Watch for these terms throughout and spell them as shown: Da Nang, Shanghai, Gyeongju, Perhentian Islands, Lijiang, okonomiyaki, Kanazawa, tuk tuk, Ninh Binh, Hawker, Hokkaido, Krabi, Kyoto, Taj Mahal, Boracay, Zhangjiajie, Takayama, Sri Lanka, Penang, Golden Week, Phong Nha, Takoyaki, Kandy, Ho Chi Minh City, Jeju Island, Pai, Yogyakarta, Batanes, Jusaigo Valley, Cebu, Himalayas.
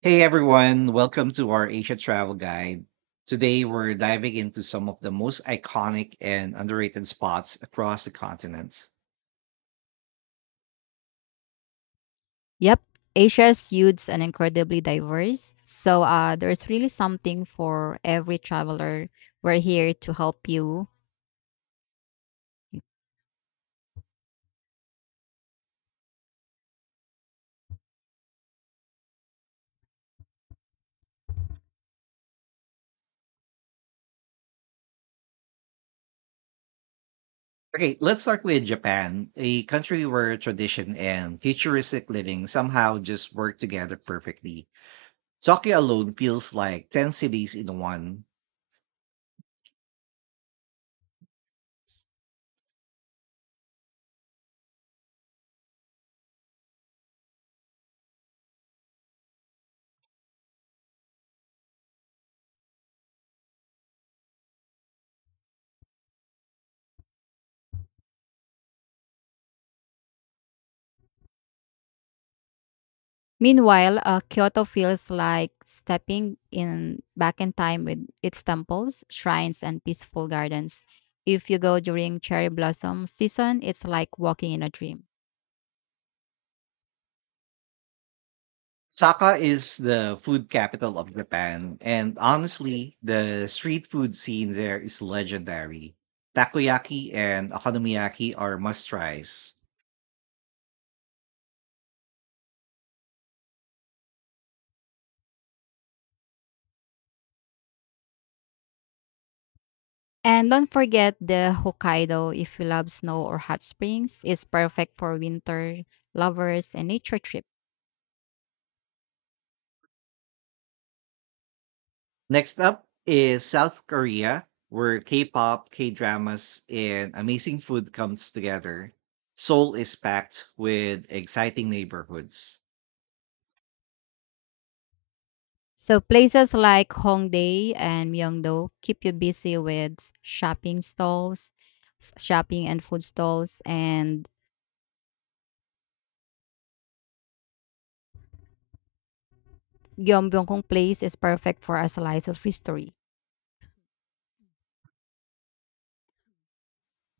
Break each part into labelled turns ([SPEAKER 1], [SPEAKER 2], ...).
[SPEAKER 1] Hey everyone, welcome to our Asia Travel Guide. Today we're diving into some of the most iconic and underrated spots across the continent.
[SPEAKER 2] Yep, Asia's youths and incredibly diverse. So there's really something for every traveler. We're here to help you.
[SPEAKER 1] Okay, let's start with Japan, a country where tradition and futuristic living somehow just work together perfectly. Tokyo alone feels like 10 cities in one.
[SPEAKER 2] Meanwhile, Kyoto feels like stepping in back in time with its temples, shrines, and peaceful gardens. If you go during cherry blossom season, it's like walking in a dream.
[SPEAKER 1] Saka is the food capital of Japan, and honestly, the street food scene there is legendary. Takoyaki and okonomiyaki are must tries.
[SPEAKER 2] And don't forget the Hokkaido if you love snow or hot springs. It's perfect for winter lovers and nature trips.
[SPEAKER 1] Next up is South Korea, where K pop, K dramas, and amazing food comes together. Seoul is packed with exciting neighborhoods.
[SPEAKER 2] So places like Hongdae and Myeongdo keep you busy with shopping stalls, shopping and food stalls, and Gyeongbokgung Place is perfect for a slice of history.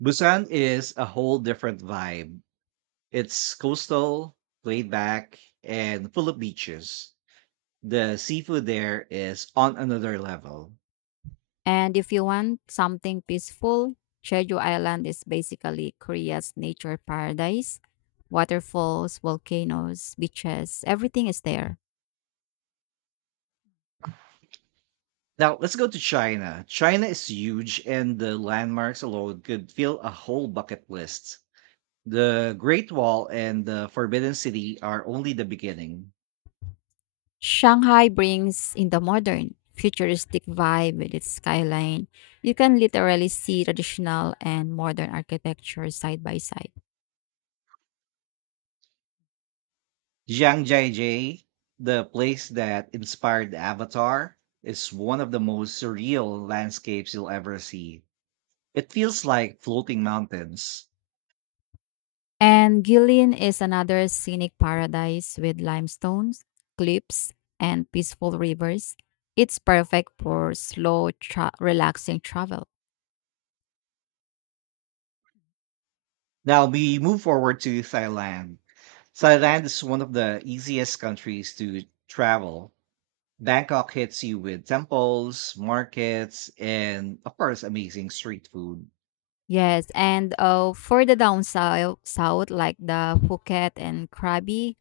[SPEAKER 1] Busan is a whole different vibe. It's coastal, laid back, and full of beaches. The seafood there is on another level.
[SPEAKER 2] And if you want something peaceful, Jeju Island is basically Korea's nature paradise. Waterfalls, volcanoes, beaches, everything is there.
[SPEAKER 1] Now let's go to China. China is huge, and the landmarks alone could fill a whole bucket list. The Great Wall and the Forbidden City are only the beginning.
[SPEAKER 2] Shanghai brings in the modern, futuristic vibe with its skyline. You can literally see traditional and modern architecture side by side.
[SPEAKER 1] Zhangjiajie, the place that inspired the Avatar, is one of the most surreal landscapes you'll ever see. It feels like floating mountains.
[SPEAKER 2] And Guilin is another scenic paradise with limestones, cliffs, and peaceful rivers. It's perfect for slow, relaxing travel.
[SPEAKER 1] Now we move forward to Thailand. Thailand is one of the easiest countries to travel. Bangkok hits you with temples, markets, and of course, amazing street food.
[SPEAKER 2] Yes, and for the down south like the Phuket and Krabi,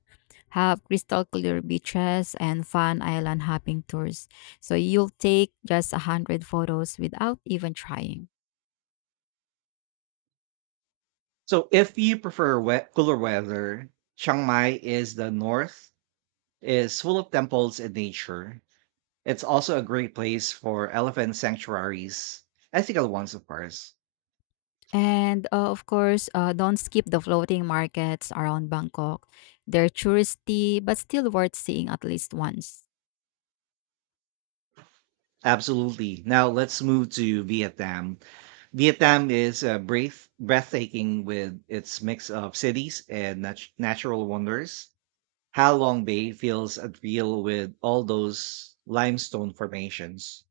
[SPEAKER 2] have crystal clear beaches and fun island hopping tours. So you'll take just 100 photos without even trying.
[SPEAKER 1] So if you prefer cooler weather, Chiang Mai is the north, is full of temples and nature. It's also a great place for elephant sanctuaries, ethical ones, of course.
[SPEAKER 2] And of course, don't skip the floating markets around Bangkok. They're touristy but still worth seeing at least once.
[SPEAKER 1] Absolutely. Now let's move to Vietnam. Vietnam is breathtaking with its mix of cities and natural wonders. Ha Long Bay feels unreal with all those limestone formations.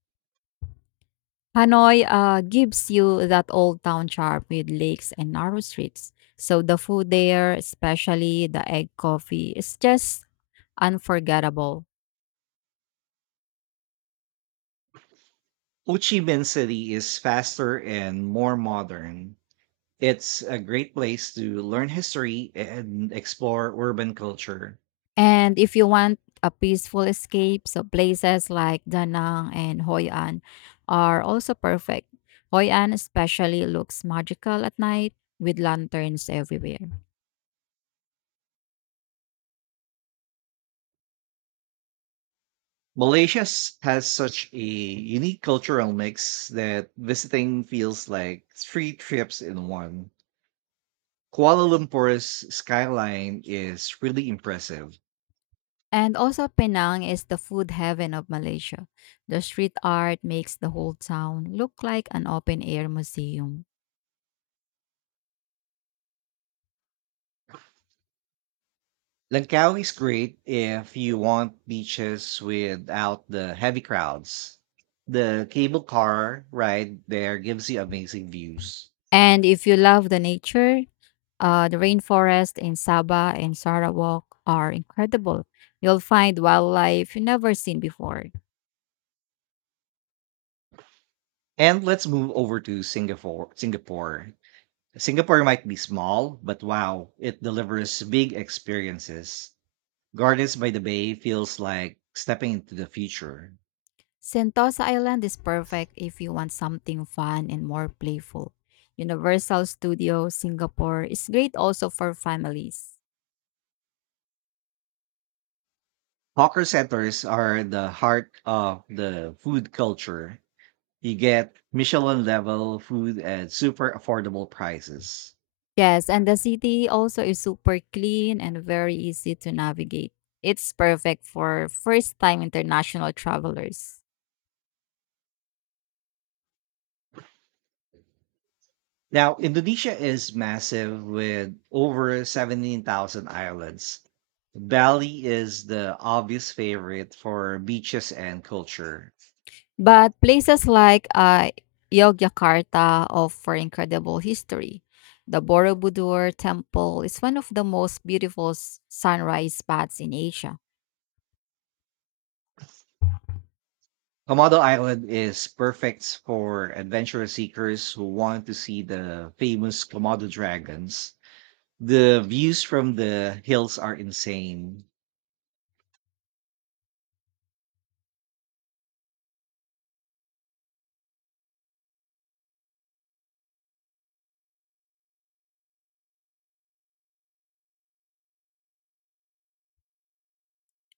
[SPEAKER 2] Hanoi gives you that old town charm with lakes and narrow streets. So the food there, especially the egg coffee, is just unforgettable.
[SPEAKER 1] Ho Chi Minh City is faster and more modern. It's a great place to learn history and explore urban culture.
[SPEAKER 2] And if you want a peaceful escape, so places like Da Nang and Hoi An are also perfect. Hoi An especially looks magical at night with lanterns everywhere.
[SPEAKER 1] Malaysia has such a unique cultural mix that visiting feels like three trips in one. Kuala Lumpur's skyline is really impressive.
[SPEAKER 2] And also, Penang is the food heaven of Malaysia. The street art makes the whole town look like an open air museum.
[SPEAKER 1] Langkawi is great if you want beaches without the heavy crowds. The cable car ride there gives you amazing views.
[SPEAKER 2] And if you love the nature, the rainforest in Sabah and Sarawak are incredible. You'll find wildlife you've never seen before.
[SPEAKER 1] And let's move over to Singapore. Singapore might be small, but wow, it delivers big experiences. Gardens by the Bay feels like stepping into the future.
[SPEAKER 2] Sentosa Island is perfect if you want something fun and more playful. Universal Studios Singapore is great also for families.
[SPEAKER 1] Hawker centers are the heart of the food culture. You get Michelin level food at super affordable prices.
[SPEAKER 2] Yes, and the city also is super clean and very easy to navigate. It's perfect for first-time international travelers.
[SPEAKER 1] Now, Indonesia is massive with over 17,000 islands. Bali is the obvious favorite for beaches and culture.
[SPEAKER 2] But places like Yogyakarta offer incredible history. The Borobudur Temple is one of the most beautiful sunrise spots in Asia.
[SPEAKER 1] Komodo Island is perfect for adventure seekers who want to see the famous Komodo dragons. The views from the hills are insane.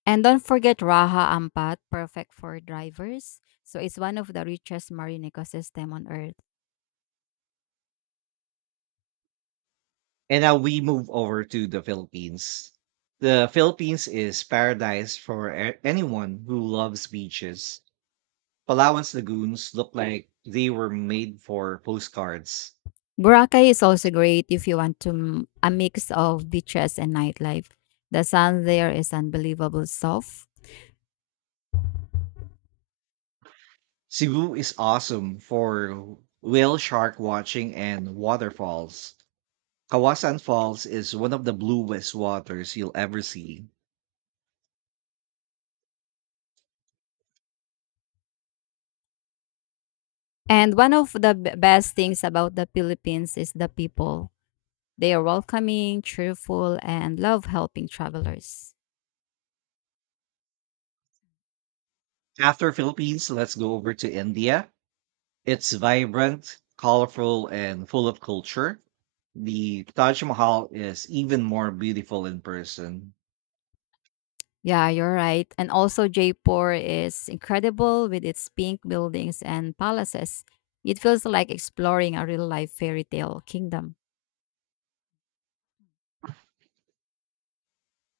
[SPEAKER 2] And don't forget Raha Ampat, perfect for drivers. So it's one of the richest marine ecosystem on Earth.
[SPEAKER 1] And now we move over to the Philippines. The Philippines is paradise for anyone who loves beaches. Palawan's lagoons look like they were made for postcards.
[SPEAKER 2] Boracay is also great if you want to a mix of beaches and nightlife. The sun there is unbelievable soft.
[SPEAKER 1] Cebu is awesome for whale shark watching and waterfalls. Kawasan Falls is one of the bluest waters you'll ever see.
[SPEAKER 2] And one of the best things about the Philippines is the people. They are welcoming, cheerful, and love helping travelers.
[SPEAKER 1] After Philippines, let's go over to India. It's vibrant, colorful, and full of culture. The Taj Mahal is even more beautiful in person.
[SPEAKER 2] Yeah, you're right. And also Jaipur is incredible with its pink buildings and palaces. It feels like exploring a real life fairy tale kingdom.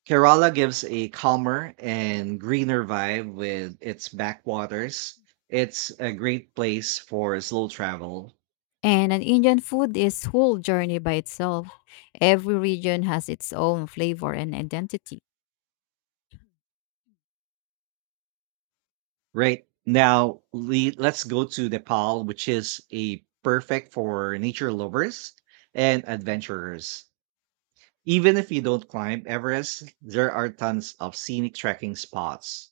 [SPEAKER 1] Kerala gives a calmer and greener vibe with its backwaters. It's a great place for slow travel.
[SPEAKER 2] And an Indian food is whole journey by itself. Every region has its own flavor and identity.
[SPEAKER 1] Right. Now, let's go to Nepal, which is a perfect for nature lovers and adventurers. Even if you don't climb Everest, there are tons of scenic trekking spots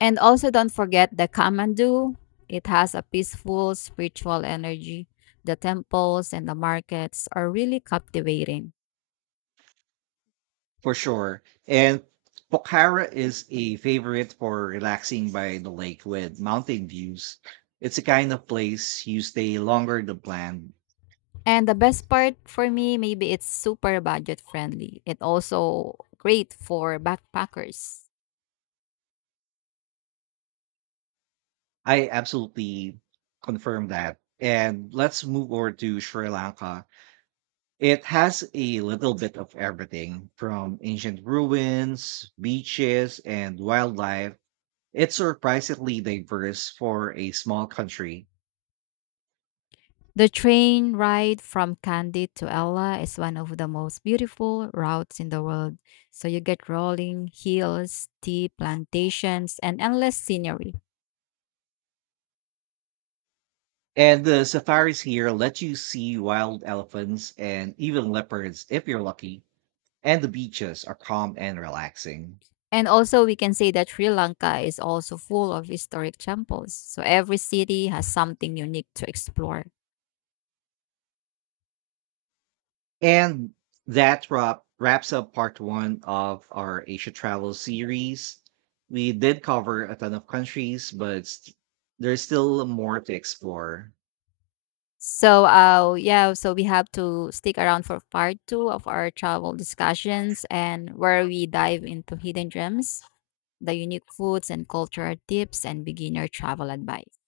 [SPEAKER 2] And also don't forget the Kamandu. It has a peaceful spiritual energy. The temples and the markets are really captivating.
[SPEAKER 1] for sure. And Pokhara is a favorite for relaxing by the lake with mountain views. It's a kind of place you stay longer than planned.
[SPEAKER 2] And the best part for me, maybe it's super budget friendly. It also great for backpackers.
[SPEAKER 1] I absolutely confirm that. And let's move over to Sri Lanka. It has a little bit of everything from ancient ruins, beaches, and wildlife. It's surprisingly diverse for a small country.
[SPEAKER 2] The train ride from Kandy to Ella is one of the most beautiful routes in the world. So you get rolling hills, tea plantations, and endless scenery.
[SPEAKER 1] And the safaris here let you see wild elephants and even leopards if you're lucky. And the beaches are calm and relaxing.
[SPEAKER 2] And also, we can say that Sri Lanka is also full of historic temples. So every city has something unique to explore.
[SPEAKER 1] And that wraps up part one of our Asia travel series. We did cover a ton of countries, but there's still more to explore.
[SPEAKER 2] So, yeah, so we have to stick around for part two of our travel discussions and where we dive into hidden gems, the unique foods and cultural tips and beginner travel advice.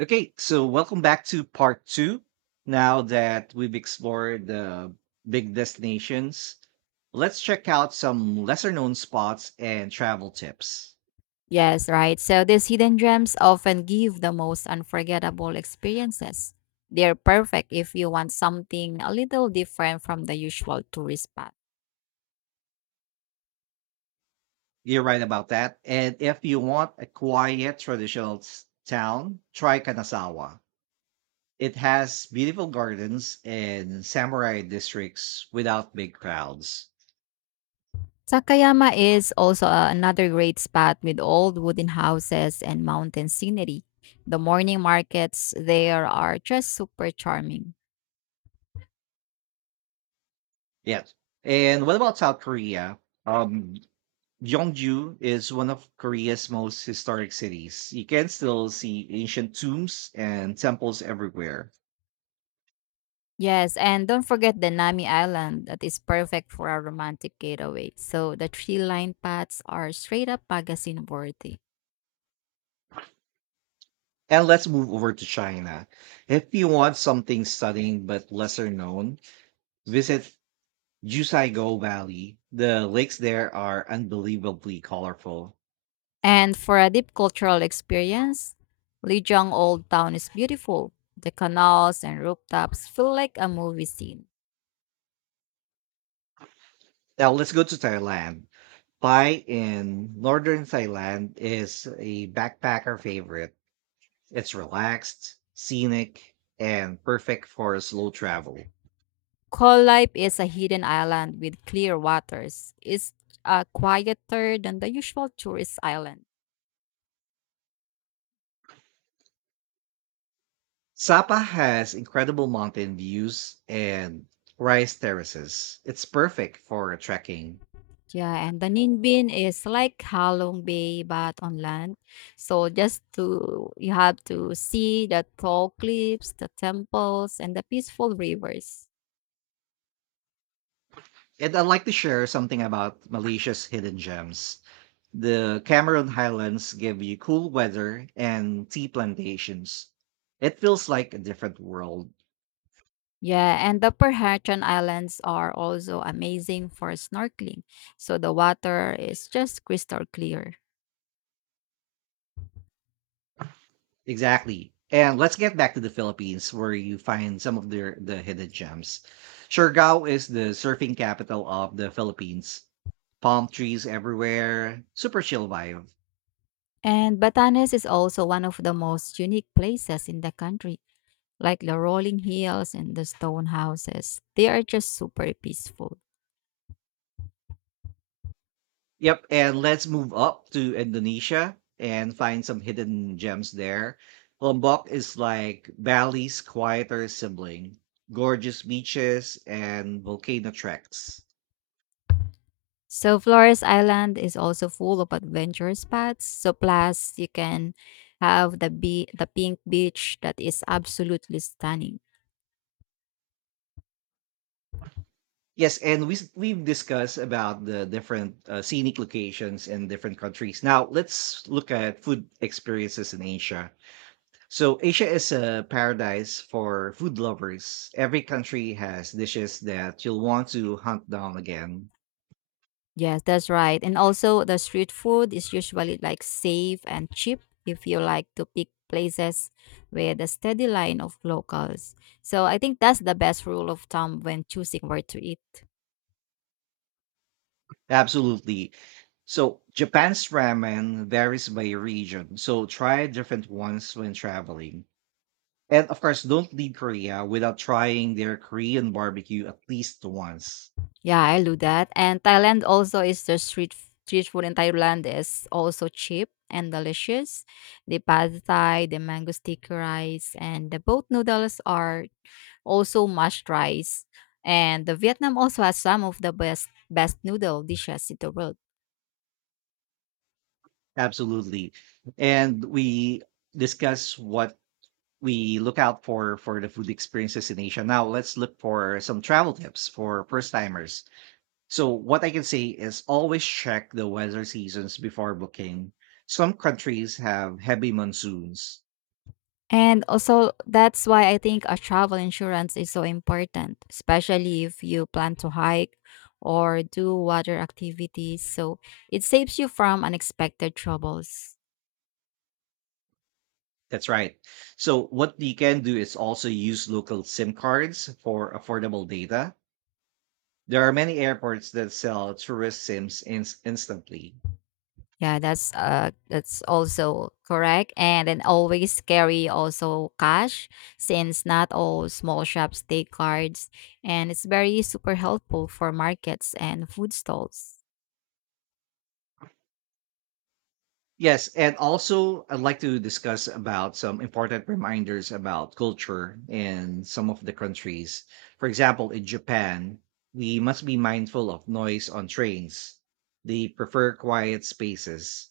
[SPEAKER 1] Okay, so welcome back to part two. Now that we've explored the big destinations, let's check out some lesser known spots and travel tips.
[SPEAKER 2] Yes, right. So these hidden gems often give the most unforgettable experiences. They're perfect if you want something a little different from the usual tourist spot.
[SPEAKER 1] You're right about that. And if you want a quiet, traditional town, try Kanazawa. It has beautiful gardens and samurai districts without big crowds.
[SPEAKER 2] Sakayama is also another great spot with old wooden houses and mountain scenery. The morning markets there are just super charming.
[SPEAKER 1] Yes. And what about South Korea? Um, Gyeongju is one of Korea's most historic cities. You can still see ancient tombs and temples everywhere.
[SPEAKER 2] Yes, and don't forget the Nami Island that is perfect for a romantic getaway. So the tree lined paths are straight up magazine worthy.
[SPEAKER 1] And let's move over to China. If you want something stunning but lesser known, visit Jusaigo Valley. The lakes there are unbelievably colorful.
[SPEAKER 2] And for a deep cultural experience, Lijiang Old Town is beautiful. The canals and rooftops feel like a movie scene.
[SPEAKER 1] Now let's go to Thailand. Pai in northern Thailand is a backpacker favorite. It's relaxed, scenic, and perfect for slow travel.
[SPEAKER 2] Life is a hidden island with clear waters. It's quieter than the usual tourist island.
[SPEAKER 1] Sapa has incredible mountain views and rice terraces. It's perfect for trekking.
[SPEAKER 2] Yeah, and the Ninbin is like Halong Bay but on land. So just to you have to see the tall cliffs, the temples, and the peaceful rivers.
[SPEAKER 1] And I'd like to share something about Malaysia's hidden gems. The Cameron Highlands give you cool weather and tea plantations. It feels like a different world.
[SPEAKER 2] Yeah, and the Perhatian Islands are also amazing for snorkeling. So the water is just crystal clear.
[SPEAKER 1] Exactly. And let's get back to the Philippines where you find some of their the hidden gems. Siargao is the surfing capital of the Philippines. Palm trees everywhere, super chill vibe.
[SPEAKER 2] And Batanes is also one of the most unique places in the country, like the rolling hills and the stone houses. They are just super peaceful.
[SPEAKER 1] Yep, and let's move up to Indonesia and find some hidden gems there. Lombok is like Bali's quieter sibling, gorgeous beaches and volcano treks.
[SPEAKER 2] So Flores Island is also full of adventure spots. So plus you can have the the pink beach that is absolutely stunning.
[SPEAKER 1] Yes, and we've discussed about the different scenic locations in different countries. Now let's look at food experiences in Asia. So Asia is a paradise for food lovers. Every country has dishes that you'll want to hunt down again.
[SPEAKER 2] Yes, that's right. And also the street food is usually like safe and cheap if you like to pick places with a steady line of locals. So I think that's the best rule of thumb when choosing where to eat.
[SPEAKER 1] Absolutely. So Japan's ramen varies by region, so try different ones when traveling. And of course, don't leave Korea without trying their Korean barbecue at least once.
[SPEAKER 2] Yeah, I do that. And Thailand also is the street food in Thailand is also cheap and delicious. The pad thai, the mango sticky rice, and the boat noodles are also mashed rice. And the Vietnam also has some of the best noodle dishes in the world.
[SPEAKER 1] Absolutely. And we discuss what we look out for the food experiences in Asia. Now let's look for some travel tips for first timers. So what I can say is always check the weather seasons before booking. Some countries have heavy monsoons.
[SPEAKER 2] And also that's why I think a travel insurance is so important, especially if you plan to hike or do water activities. So it saves you from unexpected troubles.
[SPEAKER 1] That's right. So what you can do is also use local SIM cards for affordable data. There are many airports that sell tourist SIMs instantly.
[SPEAKER 2] Yeah, that's also correct. And then always carry also cash since not all small shops take cards and it's very super helpful for markets and food stalls.
[SPEAKER 1] Yes, and also I'd like to discuss about some important reminders about culture in some of the countries. For example, in Japan, we must be mindful of noise on trains. They prefer quiet spaces.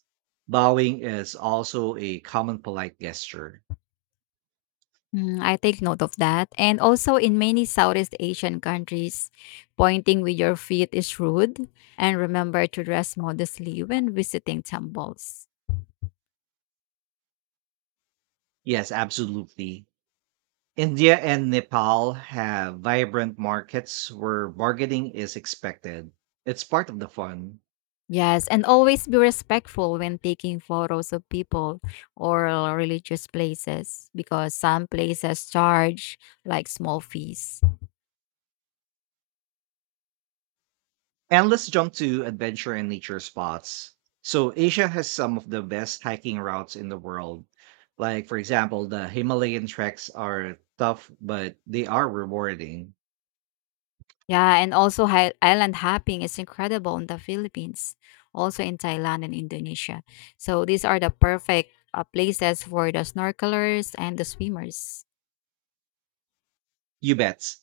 [SPEAKER 1] Bowing is also a common polite gesture.
[SPEAKER 2] Mm, I take note of that. And also in many Southeast Asian countries, pointing with your feet is rude and remember to dress modestly when visiting temples.
[SPEAKER 1] Yes, absolutely. India and Nepal have vibrant markets where bargaining is expected. It's part of the fun.
[SPEAKER 2] Yes, and always be respectful when taking photos of people or religious places because some places charge like small fees.
[SPEAKER 1] And let's jump to adventure and nature spots. So Asia has some of the best hiking routes in the world. Like for example, the Himalayan treks are tough, but they are rewarding.
[SPEAKER 2] Yeah, and also island hopping is incredible in the Philippines, also in Thailand and Indonesia. So these are the perfect places for the snorkelers and the swimmers.
[SPEAKER 1] You bet.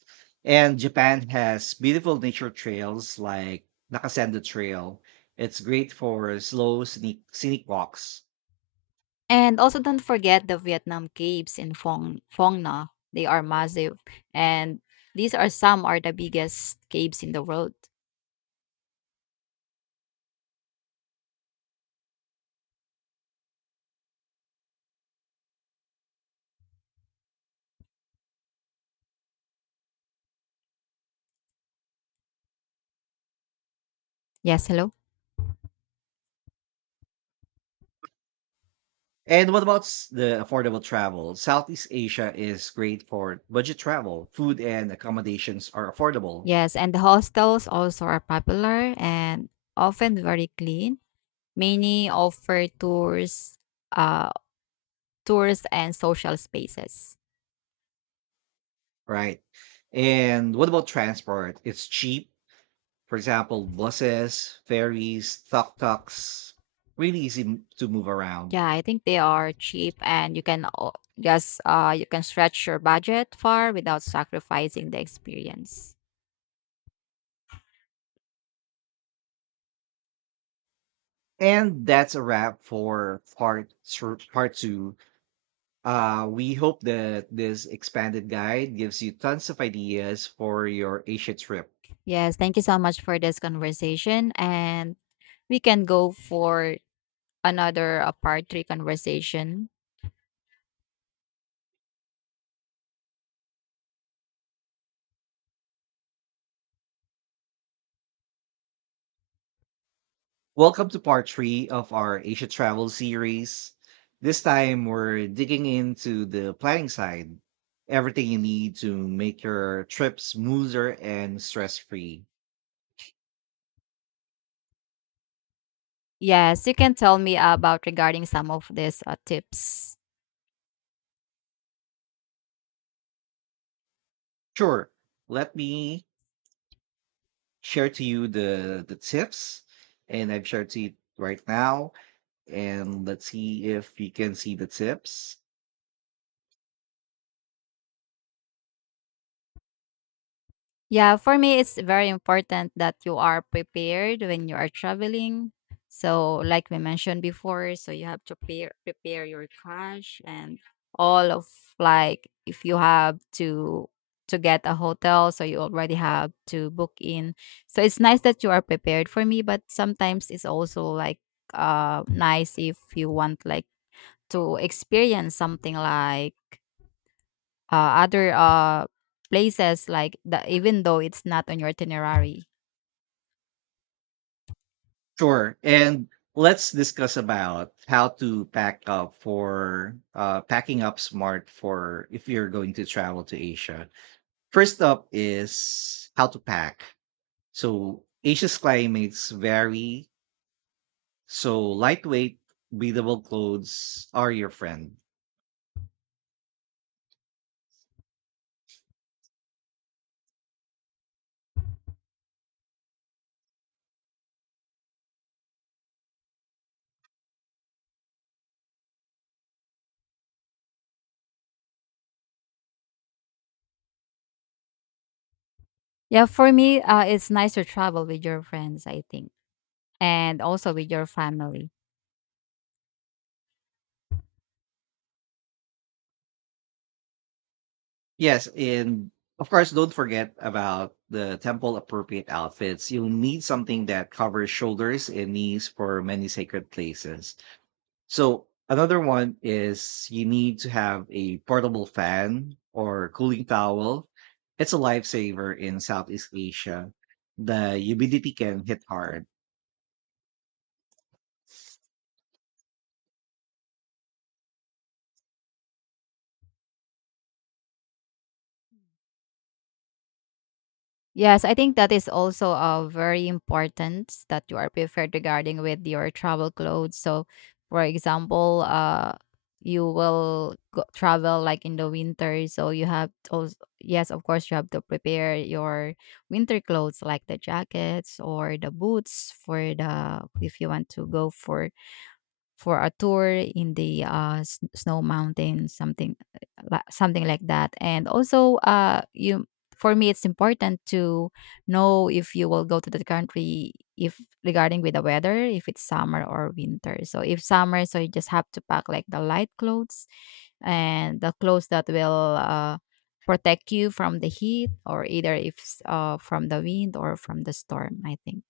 [SPEAKER 1] And Japan has beautiful nature trails like Nakasendo Trail. It's great for scenic walks.
[SPEAKER 2] And also don't forget the Vietnam caves in Phong Nha. They are massive and these are some are the biggest caves in the world. Yes, hello.
[SPEAKER 1] And what about the affordable travel? Southeast Asia is great for budget travel. Food and accommodations are affordable.
[SPEAKER 2] Yes, and the hostels also are popular and often very clean. Many offer uh, tours and social spaces.
[SPEAKER 1] Right. And what about transport? It's cheap. For example, buses, ferries, tuk tuks, really easy to move around.
[SPEAKER 2] Yeah, I think they are cheap and you can just you can stretch your budget far without sacrificing the experience.
[SPEAKER 1] And that's a wrap for part two. We hope that this expanded guide gives you tons of ideas for your Asia trip.
[SPEAKER 2] Yes, thank you so much for this conversation and we can go for another part 3 conversation.
[SPEAKER 1] Welcome to part three of our Asia travel series. This time we're digging into the planning side, everything you need to make your trip smoother and stress free.
[SPEAKER 2] Yes, you can tell me about regarding some of these tips.
[SPEAKER 1] Sure, let me share to you the tips, and I've shared to you right now, and let's see if you can see the tips.
[SPEAKER 2] Yeah, for me, it's very important that you are prepared when you are traveling. So, like we mentioned before, so you have to prepare your cash and all of, like, if you have to get a hotel, so you already have to book in. So it's nice that you are prepared for me, but sometimes it's also like nice if you want like to experience something like uh, other places like the, even though it's not on your itinerary.
[SPEAKER 1] Sure. And let's discuss about how to pack up for packing up smart for if you're going to travel to Asia. First up is how to pack. So Asia's climates vary. So lightweight, breathable clothes are your friend.
[SPEAKER 2] Yeah, for me, it's nice to travel with your friends, I think, and also with your family.
[SPEAKER 1] Yes, and of course, don't forget about the temple appropriate outfits. You'll need something that covers shoulders and knees for many sacred places. So another one is you need to have a portable fan or cooling towel. It's a lifesaver in Southeast Asia. The humidity can hit hard.
[SPEAKER 2] Yes, I think that is also very important that you are prepared regarding with your travel clothes. So, for example, you will travel like in the winter, so you have also, yes, of course, you have to prepare your winter clothes like the jackets or the boots for the, if you want to go for a tour in the snow mountain, something something like that. And also, you for me, it's important to know if you will go to the country if regarding with the weather, if it's summer or winter. So if summer, so you just have to pack like the light clothes and the clothes that will protect you from the heat or either if from the wind or from the storm, I think.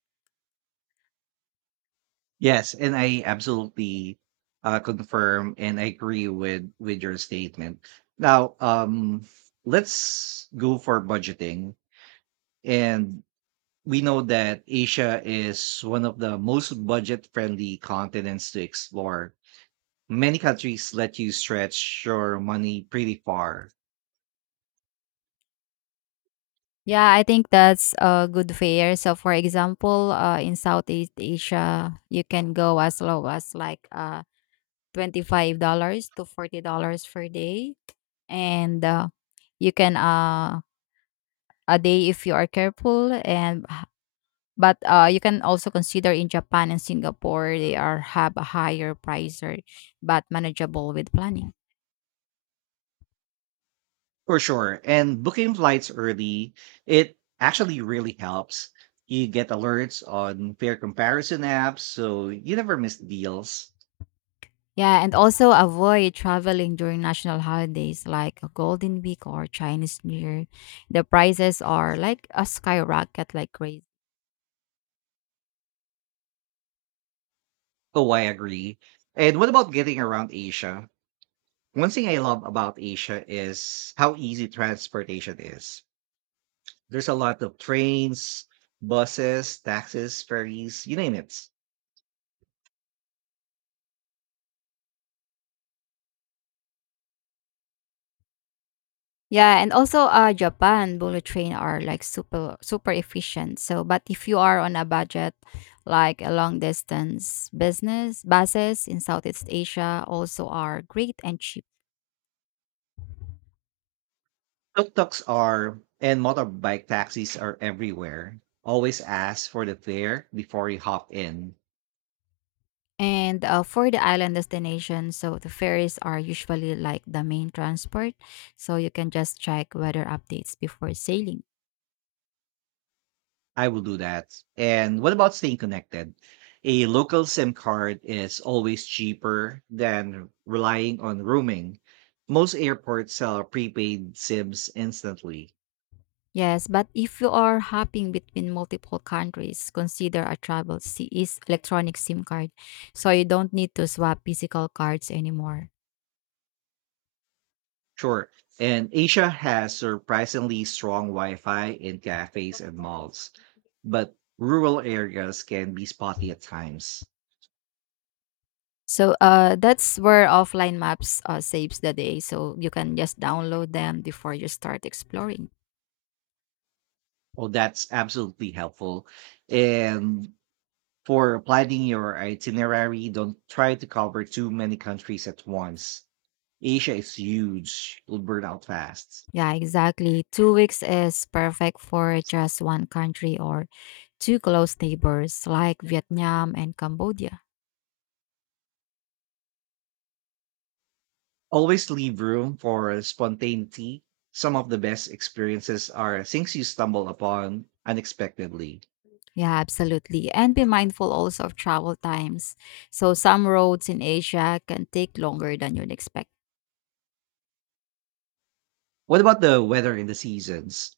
[SPEAKER 1] Yes, and I absolutely confirm and I agree with your statement. Now, let's go for budgeting, and we know that Asia is one of the most budget friendly continents to explore. Many countries let you stretch your money pretty far.
[SPEAKER 2] Yeah, I think that's a good fare. So, for example, in Southeast Asia, you can go as low as like $25 to $40 per day. And you can, a day if you are careful. But you can also consider in Japan and Singapore, they are have a higher price or, but manageable with planning.
[SPEAKER 1] For sure. And booking flights early, it actually really helps. You get alerts on fair comparison apps, so you never miss deals.
[SPEAKER 2] Yeah, and also avoid traveling during national holidays like a Golden Week or Chinese New Year. The prices are like a skyrocket like crazy.
[SPEAKER 1] Oh, I agree. And what about getting around Asia? One thing I love about Asia is how easy transportation is. There's a lot of trains, buses, taxis, ferries, you name it.
[SPEAKER 2] Yeah, and also Japan bullet train are like super efficient. So but if you are on a budget like a long distance business, buses in Southeast Asia also are great and cheap.
[SPEAKER 1] Tuk-tuks are, and motorbike taxis are everywhere. Always ask for the fare before you hop in.
[SPEAKER 2] And for the island destination, so the ferries are usually like the main transport, so you can just check weather updates before sailing.
[SPEAKER 1] I will do that. And what about staying connected? A local SIM card is always cheaper than relying on roaming. Most airports sell prepaid SIMs instantly.
[SPEAKER 2] Yes, but if you are hopping between multiple countries, consider a travel CE's electronic SIM card, so you don't need to swap physical cards anymore.
[SPEAKER 1] Sure. And Asia has surprisingly strong Wi Fi in cafes and malls, but rural areas can be spotty at times.
[SPEAKER 2] So that's where offline maps saves the day, so you can just download them before you start exploring.
[SPEAKER 1] Oh, that's absolutely helpful. And for planning your itinerary, don't try to cover too many countries at once. Asia is huge, you'll burn out fast.
[SPEAKER 2] Yeah, exactly. 2 weeks is perfect for just one country or two close neighbors like Vietnam and Cambodia.
[SPEAKER 1] Always leave room for spontaneity. Some of the best experiences are things you stumble upon unexpectedly.
[SPEAKER 2] Yeah, absolutely. And be mindful also of travel times. So, some roads in Asia can take longer than you'd expect.
[SPEAKER 1] What about the weather and the seasons?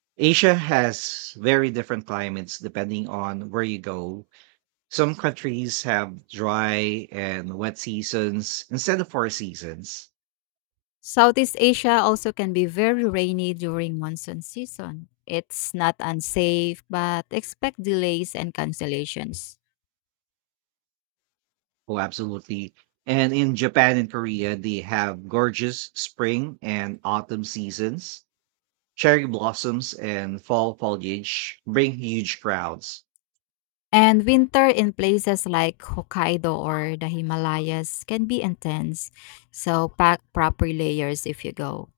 [SPEAKER 1] Asia has very different climates depending on where you go. Some countries have dry and wet seasons instead of four seasons.
[SPEAKER 2] Southeast Asia also can be very rainy during monsoon season. It's not unsafe, but expect delays and cancellations.
[SPEAKER 1] Oh, absolutely. And in Japan and Korea, they have gorgeous spring and autumn seasons. Cherry blossoms and fall foliage bring huge crowds.
[SPEAKER 2] And winter in places like Hokkaido or the Himalayas can be intense. So pack proper layers if you go.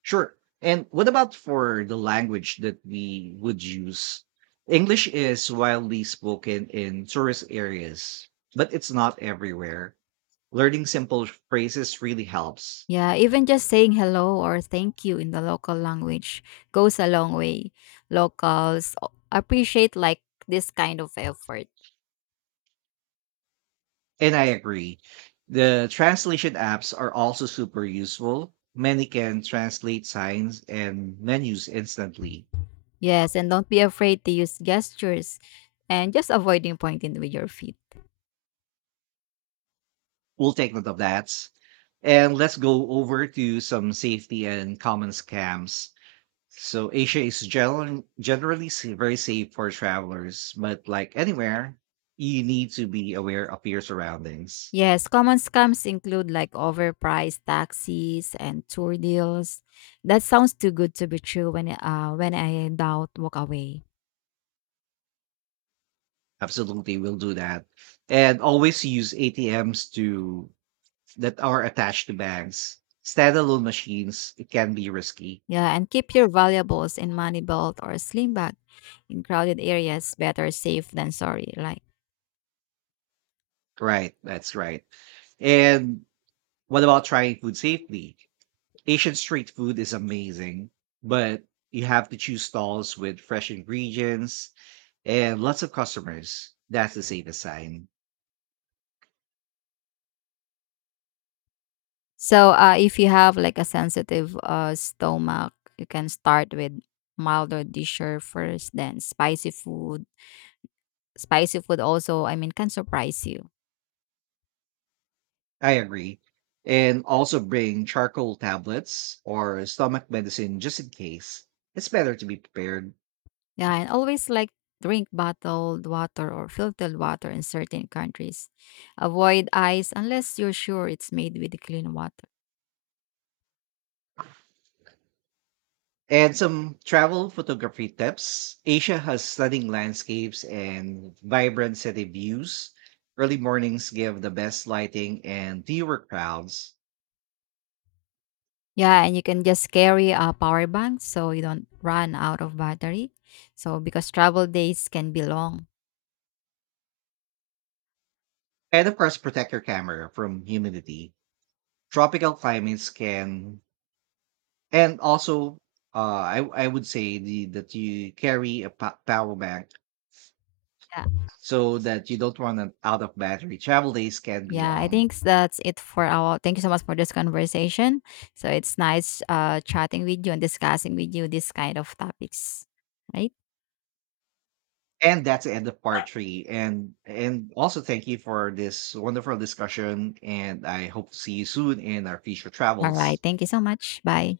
[SPEAKER 1] Sure. And what about for the language that we would use? English is widely spoken in tourist areas, but it's not everywhere. Learning simple phrases really helps.
[SPEAKER 2] Yeah, even just saying hello or thank you in the local language goes a long way. Locals appreciate, like, this kind of effort.
[SPEAKER 1] And I agree. The translation apps are also super useful. Many can translate signs and menus instantly.
[SPEAKER 2] Yes, and don't be afraid to use gestures and just avoiding pointing with your feet.
[SPEAKER 1] We'll take note of that. And let's go over to some safety and common scams. So Asia is generally very safe for travelers, but like anywhere, you need to be aware of your surroundings.
[SPEAKER 2] Yes, common scams include like overpriced taxis and tour deals. That sounds too good to be true. When I in doubt, walk away.
[SPEAKER 1] Absolutely, we'll do that. And always use ATMs to that are attached to banks. Standalone machines, it can be risky.
[SPEAKER 2] Yeah, and keep your valuables in money belt or sling bag in crowded areas. Better safe than sorry. Like
[SPEAKER 1] Right, that's right. And what about trying food safely? Asian street food is amazing, but you have to choose stalls with fresh ingredients and lots of customers. That's the safest sign.
[SPEAKER 2] so, if you have like a sensitive stomach, you can start with milder dishes first, then spicy food. Spicy food also, I mean, can surprise you.
[SPEAKER 1] I agree. And also bring charcoal tablets or stomach medicine just in case. It's better to be prepared.
[SPEAKER 2] Yeah, and always like drink bottled water or filtered water in certain countries. Avoid ice unless you're sure it's made with clean water.
[SPEAKER 1] And some travel photography tips. Asia has stunning landscapes and vibrant city views. Early mornings give the best lighting and fewer crowds.
[SPEAKER 2] Yeah, and you can just carry a power bank so you don't run out of battery. So because travel days can be long.
[SPEAKER 1] And of course, protect your camera from humidity. Tropical climates can, and also, I would say that you carry a power bank
[SPEAKER 2] Yeah.
[SPEAKER 1] so that you don't run out of battery. Travel days can be
[SPEAKER 2] Yeah, I
[SPEAKER 1] long.
[SPEAKER 2] think that's it for our thank you so much for this conversation. So it's nice chatting with you and discussing with you this kind of topics, right?
[SPEAKER 1] And that's the end of part three. And also thank you for this wonderful discussion. And I hope to see you soon in our future
[SPEAKER 2] All right.
[SPEAKER 1] travels.
[SPEAKER 2] Thank you so much. Bye.